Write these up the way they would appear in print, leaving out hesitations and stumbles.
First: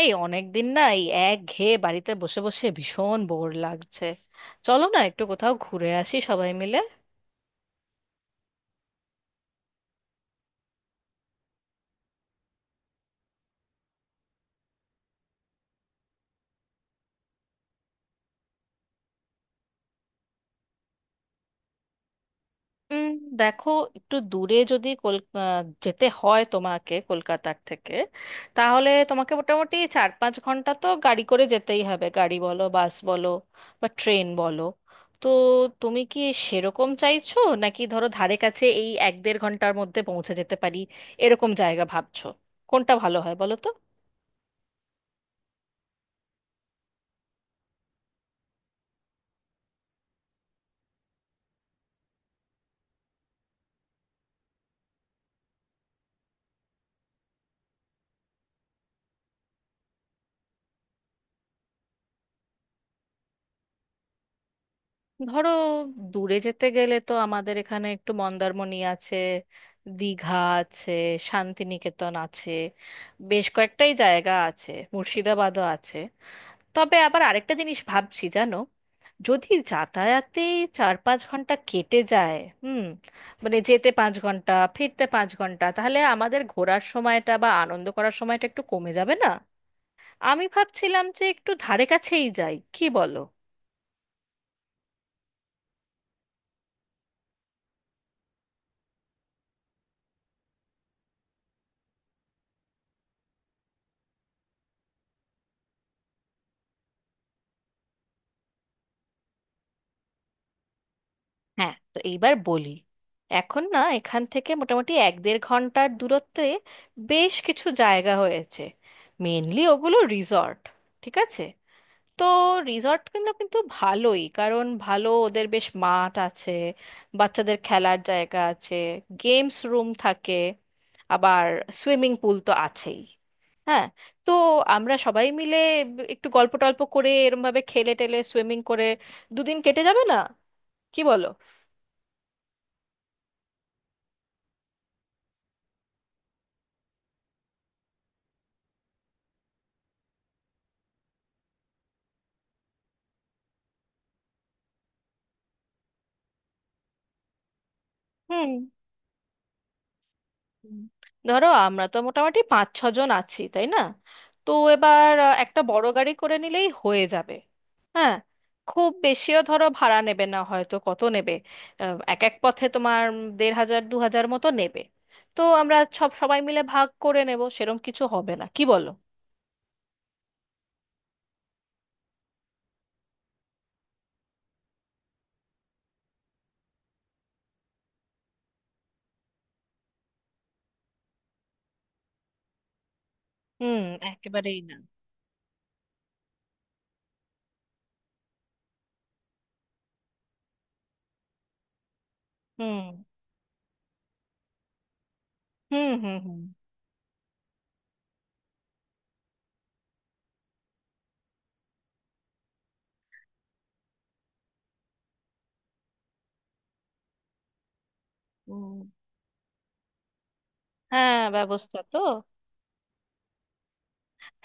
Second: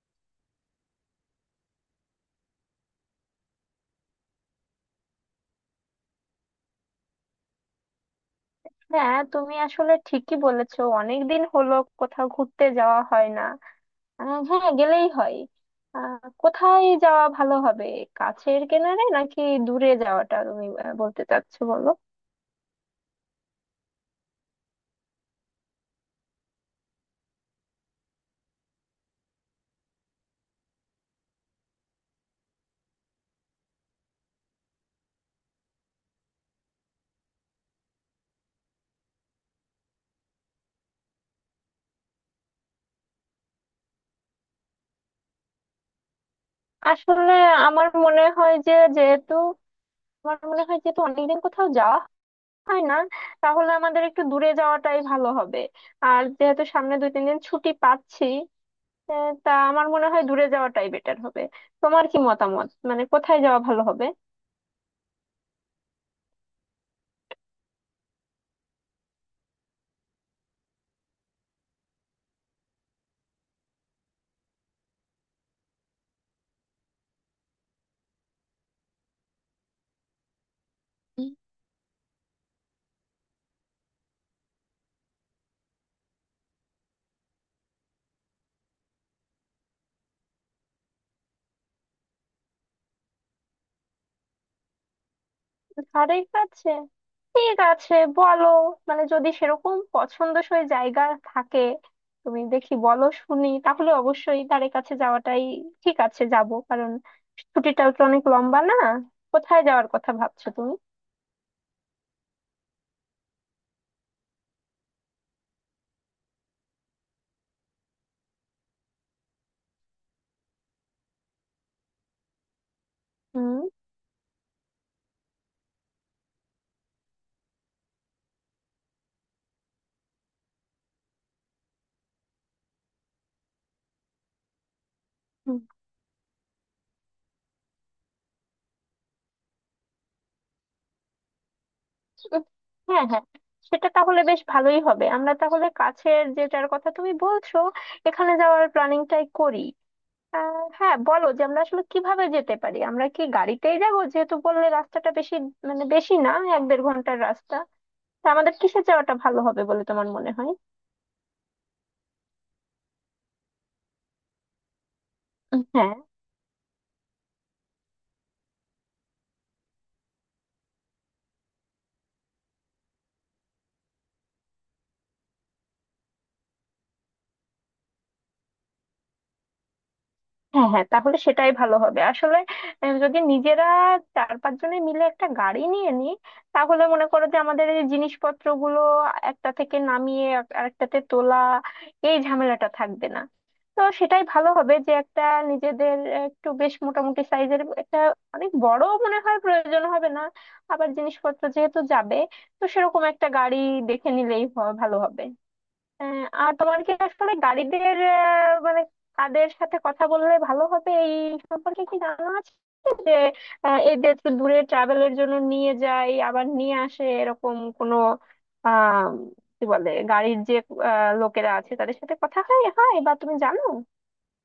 এই অনেকদিন না এই একঘেয়ে বাড়িতে বসে বসে ভীষণ বোর লাগছে। চলো না একটু কোথাও ঘুরে আসি সবাই মিলে। হ্যাঁ, তুমি আসলে ঠিকই বলেছো। অনেকদিন হলো কোথাও ঘুরতে যাওয়া হয় না। হ্যাঁ, গেলেই হয়। আহ, কোথায় যাওয়া ভালো হবে? কাছের কিনারে নাকি দূরে যাওয়াটা, তুমি বলতে চাচ্ছো বলো। উম, দেখো, একটু দূরে যদি যেতে হয় তোমাকে কলকাতার থেকে, তাহলে তোমাকে মোটামুটি 4-5 ঘন্টা তো গাড়ি করে যেতেই হবে, গাড়ি বলো, বাস বলো বা ট্রেন বলো। তো তুমি কি সেরকম চাইছো, নাকি ধরো ধারে কাছে এই 1-1.5 ঘন্টার মধ্যে পৌঁছে যেতে পারি এরকম জায়গা ভাবছো? কোনটা ভালো হয় বলো তো। আসলে আমার মনে হয় যে যেহেতু আমার মনে হয় যেহেতু অনেকদিন কোথাও যাওয়া হয় না, তাহলে আমাদের একটু দূরে যাওয়াটাই ভালো হবে। আর যেহেতু সামনে দুই তিন দিন ছুটি পাচ্ছি, তা আমার মনে হয় দূরে যাওয়াটাই বেটার হবে। তোমার কি মতামত, মানে কোথায় যাওয়া ভালো হবে? ধরো, দূরে যেতে গেলে তো আমাদের এখানে একটু মন্দারমণি আছে, দীঘা আছে, শান্তিনিকেতন আছে, বেশ কয়েকটাই জায়গা আছে, মুর্শিদাবাদও আছে। তবে আবার আরেকটা জিনিস ভাবছি জানো, যদি যাতায়াতে 4-5 ঘন্টা কেটে যায়, হুম, মানে যেতে 5 ঘন্টা ফিরতে 5 ঘন্টা, তাহলে আমাদের ঘোরার সময়টা বা আনন্দ করার সময়টা একটু কমে যাবে না? আমি ভাবছিলাম যে একটু ধারে কাছেই যাই, কি বলো? ধারে কাছে ঠিক আছে, বলো। মানে যদি সেরকম পছন্দসই জায়গা থাকে, তুমি দেখি বলো শুনি, তাহলে অবশ্যই ধারে কাছে যাওয়াটাই ঠিক আছে, যাব। কারণ ছুটিটাও তো অনেক লম্বা না। কোথায় যাওয়ার কথা ভাবছো তুমি? হ্যাঁ, তো এইবার বলি, এখন না এখান থেকে মোটামুটি 1-1.5 ঘন্টার দূরত্বে বেশ কিছু জায়গা হয়েছে। মেনলি ওগুলো রিসর্ট। ঠিক আছে। তো রিসর্ট, কিন্তু কিন্তু হুম। ভালোই, কারণ ভালো ওদের বেশ মাঠ আছে, বাচ্চাদের খেলার জায়গা আছে, গেমস রুম থাকে, আবার সুইমিং পুল তো আছেই। হ্যাঁ, তো আমরা সবাই মিলে হুম। একটু গল্প টল্প করে এরমভাবে খেলে টেলে সুইমিং করে দুদিন কেটে যাবে না, কি বলো? হ্যাঁ, হ্যাঁ, সেটা তাহলে বেশ ভালোই হবে। আমরা তাহলে কাছের যেটার কথা তুমি বলছো, এখানে যাওয়ার প্ল্যানিংটাই করি। হ্যাঁ বলো, যে আমরা আসলে কিভাবে যেতে পারি। আমরা কি গাড়িতেই যাবো? যেহেতু বললে রাস্তাটা বেশি, মানে বেশি না, এক দেড় ঘন্টার রাস্তা, তা হ্যাঁ। আমাদের কিসে যাওয়াটা ভালো হবে বলে তোমার মনে হয়? হুম। ধরো আমরা তো মোটামুটি 5-6 জন আছি, তাই না? তো এবার একটা বড় হ্যাঁ। গাড়ি করে নিলেই হয়ে যাবে। হ্যাঁ, খুব বেশিও ধরো ভাড়া নেবে না, হয়তো কত নেবে, এক এক পথে তোমার 1500-2000 মতো নেবে। তো আমরা সবাই মিলে ভাগ করে নেব, সেরম কিছু হবে না, কি বলো? হ্যাঁ, হ্যাঁ, তাহলে সেটাই ভালো হবে আসলে। যদি নিজেরা চার পাঁচ জনে মিলে একটা গাড়ি নিয়ে নিই, তাহলে মনে করো যে আমাদের এই জিনিসপত্রগুলো একটা থেকে নামিয়ে আরেকটাতে তোলা, এই ঝামেলাটা থাকবে না। তো হুম। সেটাই ভালো একেবারেই হবে না। যে একটা নিজেদের একটু বেশ মোটামুটি সাইজের একটা। অনেক বড় মনে হয় প্রয়োজন হবে না, আবার জিনিসপত্র যেহেতু যাবে, তো হুম, সেরকম একটা গাড়ি দেখে নিলেই ভালো হবে। হুম, হুম। হ্যাঁ, হুম, আর তোমার কি আসলে গাড়িদের মানে কাদের সাথে কথা বললে ভালো হবে, এই সম্পর্কে কি জানা আছে, যে এই যে একটু দূরে ট্রাভেলের জন্য নিয়ে যায় আবার নিয়ে আসে এরকম কোনো, হুম। আহ কি বলে গাড়ির যে হ্যাঁ, লোকেরা আছে, ব্যবস্থা তো, তাদের সাথে কথা হয় হয় বা তুমি জানো।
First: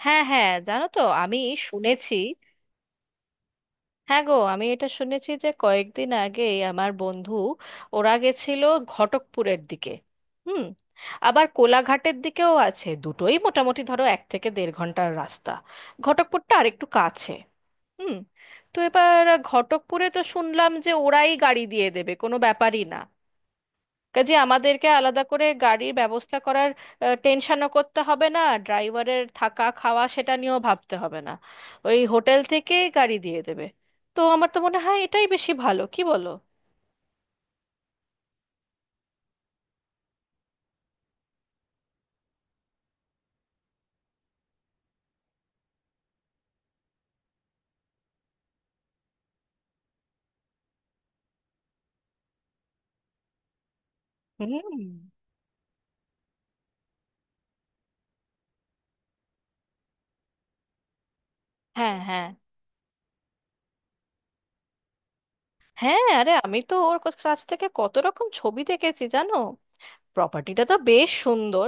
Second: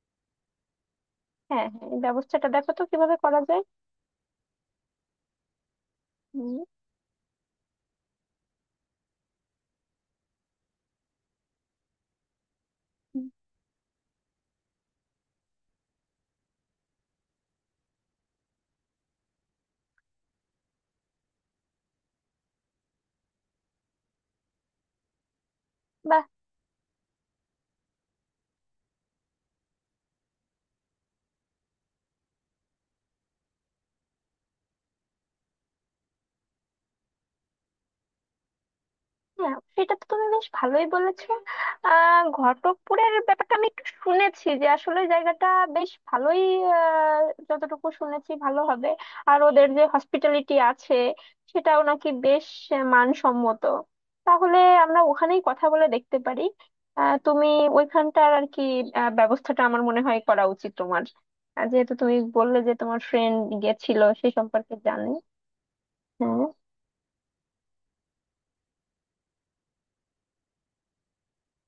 হ্যাঁ, হ্যাঁ, জানো তো আমি হ্যাঁ, হ্যাঁ, এই শুনেছি। ব্যবস্থাটা দেখো তো কিভাবে করা যায়। হ্যাঁ গো, আমি এটা শুনেছি যে কয়েকদিন আগে হুম। আমার বন্ধু ওরা গেছিল ঘটকপুরের দিকে। হুম। আবার কোলাঘাটের দিকেও আছে, হুম। দুটোই মোটামুটি ধরো 1 থেকে 1.5 ঘন্টার রাস্তা। ঘটকপুরটা আরেকটু কাছে। হুম। তো এবার ঘটকপুরে তো শুনলাম যে ওরাই গাড়ি দিয়ে দেবে, কোনো ব্যাপারই না। কাজে আমাদেরকে আলাদা করে গাড়ির ব্যবস্থা করার টেনশনও করতে হবে না, ড্রাইভারের থাকা খাওয়া সেটা নিয়েও ভাবতে হবে না, ওই হোটেল থেকে গাড়ি দিয়ে দেবে। তো আমার তো মনে হয় এটাই বেশি ভালো, কি বলো? হ্যাঁ, সেটা তো তুমি বেশ ভালোই বলেছো। ঘটকপুরের ব্যাপারটা আমি একটু শুনেছি, যে আসলে জায়গাটা বেশ ভালোই। আহ, যতটুকু শুনেছি ভালো হবে। আর ওদের যে হসপিটালিটি আছে, সেটাও নাকি বেশ মানসম্মত। তাহলে হুম। আমরা ওখানেই কথা বলে দেখতে পারি। তুমি ওইখানটার আর কি ব্যবস্থাটা, আমার মনে হয় করা উচিত তোমার। যেহেতু হ্যাঁ, তুমি হ্যাঁ। বললে যে তোমার ফ্রেন্ড গেছিল, সেই সম্পর্কে জানি। হ্যাঁ, আরে আমি তো ওর কাছ থেকে কত রকম ছবি দেখেছি জানো, প্রপার্টিটা তো বেশ সুন্দর।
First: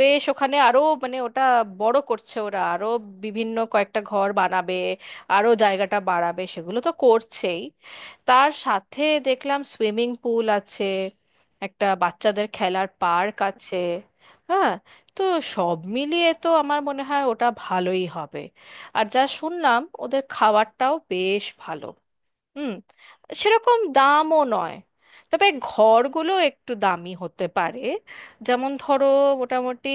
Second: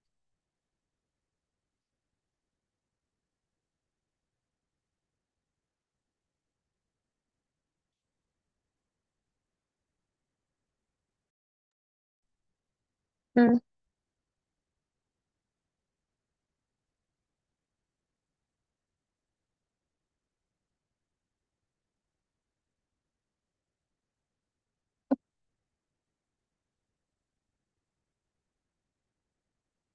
বেশ ওখানে আরো, মানে ওটা বড় করছে ওরা, আরো বিভিন্ন কয়েকটা ঘর বানাবে, আরো জায়গাটা বাড়াবে, সেগুলো তো করছেই। তার সাথে দেখলাম সুইমিং পুল আছে, একটা বাচ্চাদের খেলার পার্ক হ্যাঁ আছে। হ্যাঁ। তো সব মিলিয়ে তো আমার মনে হয় ওটা ভালোই হবে। আর যা শুনলাম ওদের খাবারটাও বেশ ভালো, হুম, সেরকম দামও নয়। তবে ঘরগুলো একটু দামি হতে পারে। যেমন ধরো মোটামুটি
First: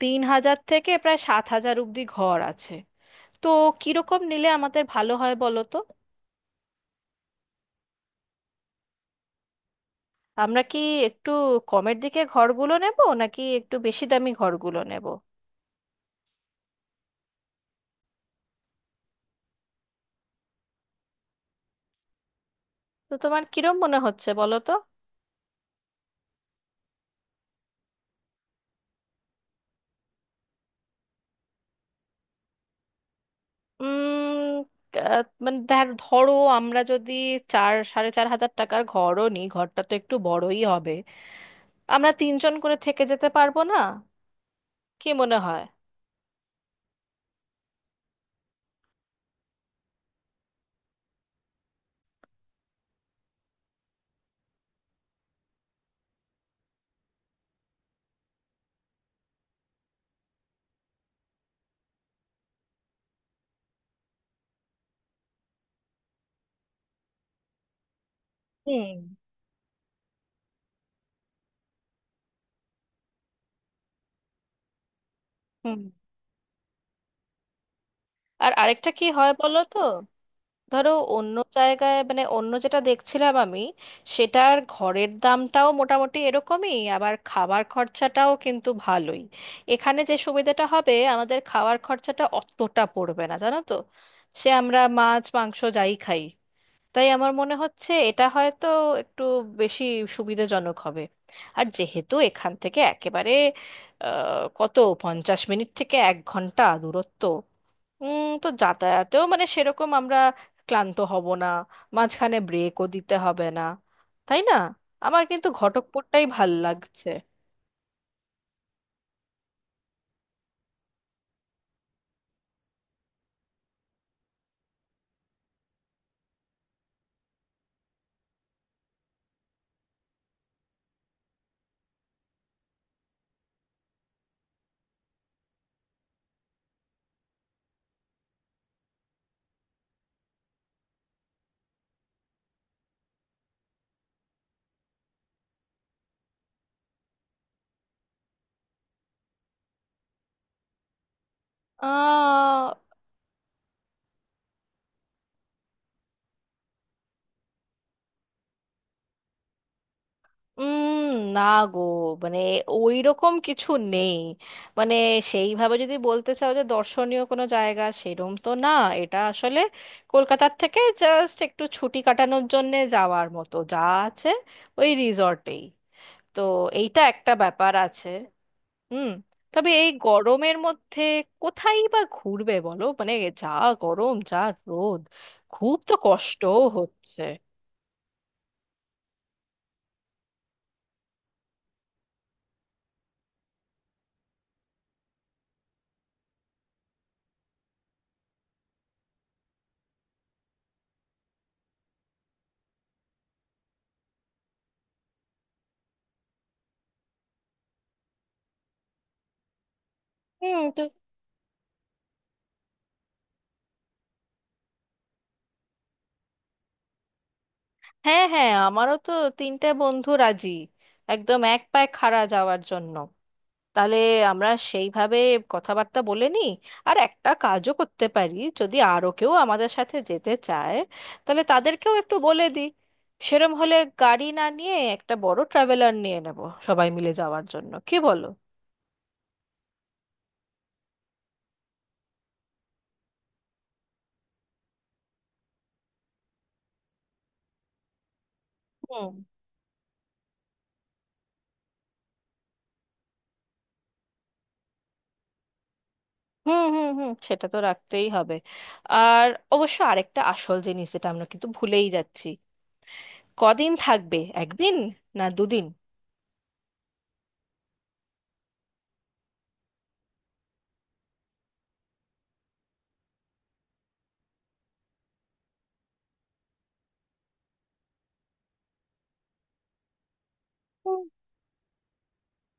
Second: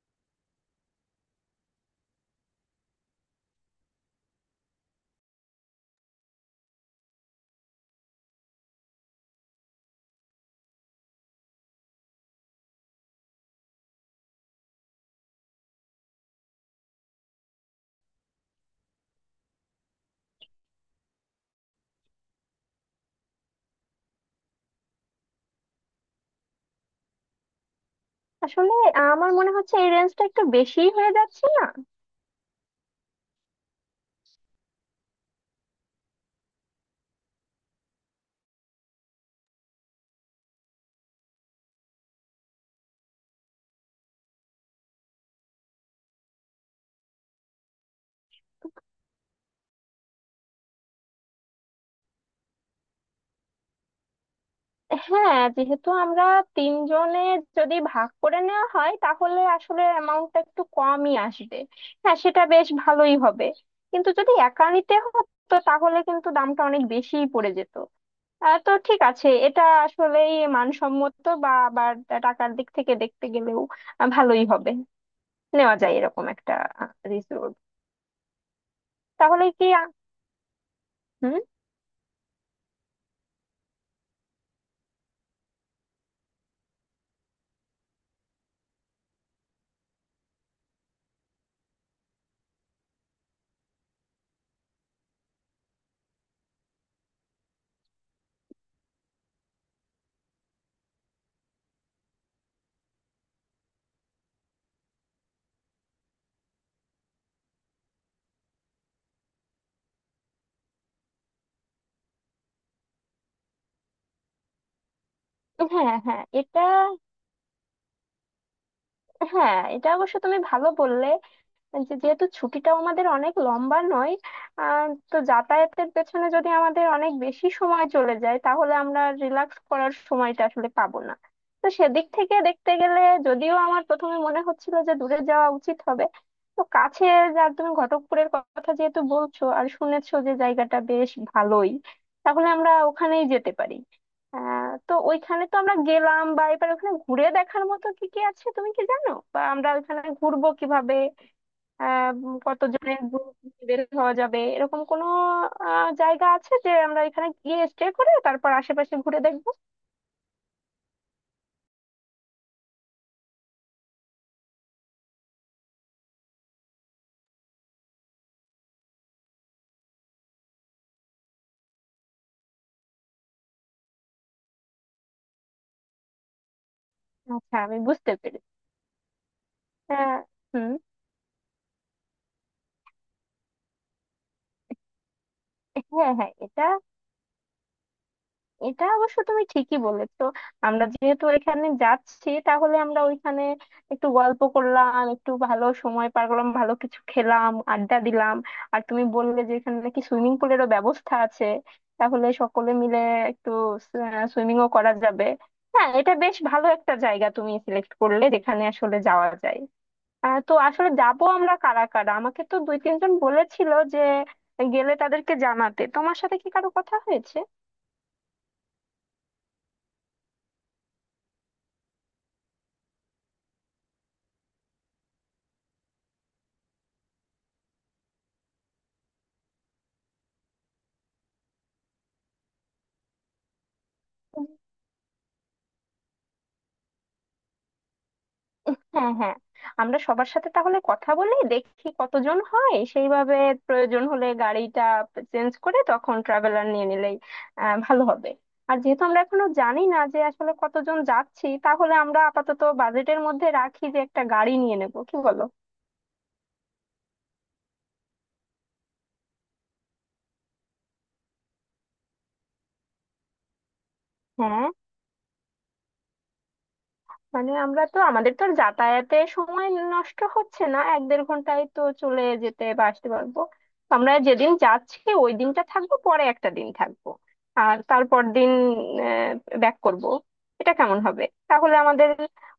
3000 থেকে প্রায় 7000 অব্দি ঘর আছে। তো কিরকম নিলে আমাদের ভালো হয় বলো তো, আমরা কি একটু কমের দিকে ঘরগুলো নেব নাকি একটু বেশি দামি ঘরগুলো নেব? তো তোমার কিরম মনে হচ্ছে বলো তো। আসলে আমার মনে হচ্ছে এই রেঞ্জটা একটু বেশিই হয়ে যাচ্ছে না? উম আহ, মানে ধর- ধরো আমরা যদি 4-4.5 হাজার টাকার ঘরও নিই, ঘরটা তো একটু বড়ই হবে, আমরা 3 জন করে থেকে যেতে পারবো না? কি মনে হয়? হ্যাঁ, যেহেতু আমরা তিনজনে, যদি ভাগ করে নেওয়া হয়, তাহলে আসলে অ্যামাউন্টটা একটু কমই আসবে। হ্যাঁ, সেটা বেশ ভালোই হবে। কিন্তু যদি একা নিতে হতো, তাহলে কিন্তু দামটা অনেক বেশিই পড়ে যেত। তো হুম, ঠিক আছে, এটা আসলেই মানসম্মত বা আবার টাকার দিক থেকে দেখতে গেলেও ভালোই হবে। নেওয়া হুম। যায় এরকম একটা রিসোর্ট। আর আরেকটা কি হয় তাহলে বলো কি তো, ধরো হুম। অন্য জায়গায়, মানে অন্য যেটা দেখছিলাম আমি, সেটার ঘরের দামটাও মোটামুটি এরকমই, আবার খাবার খরচাটাও কিন্তু ভালোই। এখানে যে সুবিধাটা হবে, আমাদের খাওয়ার খরচাটা অতটা পড়বে না জানো তো, সে আমরা মাছ মাংস যাই খাই। তাই আমার মনে হচ্ছে এটা হয়তো একটু বেশি সুবিধাজনক হবে। আর যেহেতু এখান থেকে একেবারে কত, 50 মিনিট থেকে 1 ঘন্টা দূরত্ব, তো যাতায়াতেও মানে সেরকম আমরা ক্লান্ত হব না, মাঝখানে ব্রেকও দিতে হবে না, তাই না? আমার কিন্তু হ্যাঁ, হ্যাঁ, ঘটকপুরটাই ভাল এটা। লাগছে। হ্যাঁ, এটা অবশ্য তুমি ভালো বললে। যেহেতু ছুটিটাও আমাদের অনেক লম্বা নয়, তো যাতায়াতের পেছনে যদি আমাদের অনেক বেশি সময় চলে যায়, তাহলে আমরা রিল্যাক্স করার সময়টা আসলে পাবো না। তো সেদিক থেকে দেখতে গেলে, যদিও আমার প্রথমে মনে হচ্ছিল যে দূরে যাওয়া উচিত হবে, তো কাছে যা তুমি ঘটকপুরের কথা যেহেতু বলছো আর শুনেছো যে জায়গাটা বেশ ভালোই, তাহলে আমরা ওখানেই যেতে পারি। তো ওইখানে তো আমরা গেলাম, বা এবার ওখানে ঘুরে দেখার মতো কি কি আছে তুমি কি জানো, বা আমরা ওইখানে ঘুরবো কিভাবে? আহ কতজনের গ্রুপ বের হওয়া যাবে, এরকম কোনো জায়গা আছে, যে আমরা এখানে গিয়ে স্টে করে তারপর আশেপাশে ঘুরে দেখবো? উম না গো, মানে ওই রকম কিছু নেই, মানে সেইভাবে যদি বলতে চাও যে দর্শনীয় কোনো জায়গা সেরম তো না। এটা আসলে কলকাতার থেকে জাস্ট একটু ছুটি কাটানোর জন্যে যাওয়ার মতো, যা আছে ওই রিসর্টেই। তো এইটা একটা আচ্ছা, ব্যাপার আমি আছে। বুঝতে পেরেছি। হুম। তবে এই আহ, গরমের হুম মধ্যে কোথায় বা ঘুরবে বলো, মানে যা গরম, যা রোদ, খুব তো হ্যাঁ, হ্যাঁ, কষ্টও এটা। হচ্ছে। এটা অবশ্য তুমি ঠিকই বলেছো। আমরা যেহেতু এখানে যাচ্ছি, তাহলে আমরা ওইখানে একটু গল্প করলাম, একটু ভালো সময় পার করলাম, ভালো কিছু খেলাম, আড্ডা দিলাম। আর তুমি বললে যে এখানে নাকি সুইমিং পুলেরও ব্যবস্থা আছে, তাহলে সকলে মিলে একটু সুইমিংও করা যাবে। হ্যাঁ, এটা বেশ ভালো একটা জায়গা তুমি সিলেক্ট করলে, যেখানে আসলে যাওয়া যায়। তো হুম। আসলে যাবো আমরা কারা কারা, আমাকে তো দুই তিনজন বলেছিল যে গেলে তাদেরকে জানাতে, তোমার সাথে কি কারো কথা হয়েছে? হ্যাঁ, হ্যাঁ আমারও তো 3টে বন্ধু রাজি, একদম এক পায়ে খাড়া যাওয়ার জন্য। তাহলে আমরা সেইভাবে কথাবার্তা বলে নিই। আর একটা কাজও করতে পারি, যদি আরও কেউ আমাদের সাথে যেতে চায় তাহলে তাদেরকেও একটু বলে দিই, সেরম হলে গাড়ি না নিয়ে একটা বড় ট্রাভেলার নিয়ে নেব সবাই মিলে যাওয়ার জন্য, কি বলো? হ্যাঁ, হ্যাঁ, আমরা সবার সাথে তাহলে কথা বলে দেখি কতজন হয়, সেইভাবে প্রয়োজন হলে গাড়িটা চেঞ্জ করে তখন ট্রাভেলার নিয়ে নিলেই ভালো হবে। আর যেহেতু হুম, আমরা এখনো জানি না যে আসলে কতজন যাচ্ছি, তাহলে আমরা আপাতত বাজেটের মধ্যে রাখি যে একটা গাড়ি নিয়ে নেব, কি বলো? হুম, হুম। হুম, সেটা তো রাখতেই হবে। আর অবশ্য আরেকটা আসল জিনিস যেটা আমরা কিন্তু ভুলেই যাচ্ছি, কদিন থাকবে, হ্যাঁ, একদিন না দুদিন? মানে আমরা তো, আমাদের তো আর যাতায়াতে সময় নষ্ট হচ্ছে না, এক দেড় ঘন্টায় তো চলে যেতে বা আসতে পারবো। আমরা যেদিন যাচ্ছি ওই দিনটা থাকবো, পরে একটা দিন থাকবো, আর তারপর দিন ব্যাক করব। এটা কেমন হবে? তাহলে আমাদের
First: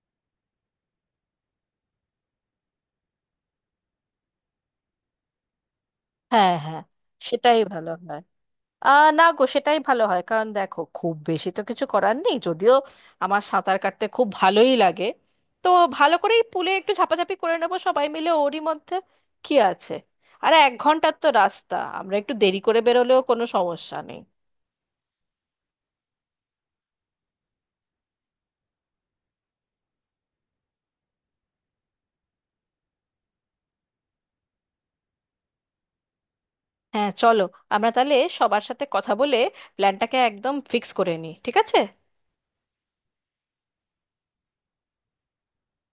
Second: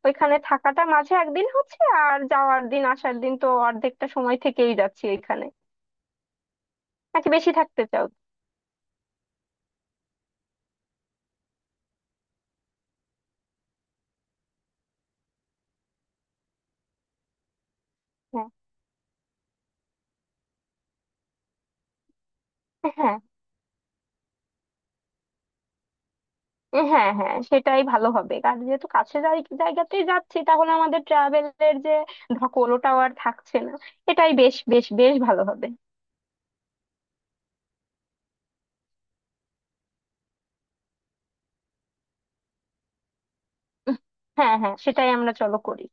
ওইখানে থাকাটা মাঝে একদিন হচ্ছে, আর যাওয়ার দিন আসার দিন তো অর্ধেকটা সময় থেকেই যাচ্ছি ওইখানে। হ্যাঁ, হ্যাঁ নাকি বেশি সেটাই থাকতে ভালো চাও? হয়। না গো, সেটাই ভালো হয়, কারণ দেখো খুব বেশি তো কিছু করার নেই যদিও, আমার সাঁতার কাটতে খুব ভালোই লাগে। তো ভালো করেই পুলে একটু ঝাপাঝাপি করে নেবো সবাই মিলে, ওরই মধ্যে কি আছে। আর 1 ঘন্টার তো রাস্তা, আমরা একটু দেরি করে হ্যাঁ, হ্যাঁ। বেরোলেও কোনো সমস্যা নেই। এ হ্যাঁ, হ্যাঁ, সেটাই ভালো হবে। কারণ যেহেতু কাছে জায়গাতেই যাচ্ছি, তাহলে আমাদের ট্রাভেলের যে ধকল, ওটাও আর থাকছে না। এটাই বেশ, বেশ, বেশ ভালো হবে। হ্যাঁ চলো, আমরা তাহলে সবার সাথে কথা বলে প্ল্যানটাকে একদম ফিক্স করে নিই, ঠিক আছে? উহ, হ্যাঁ, হ্যাঁ, সেটাই আমরা চলো করি।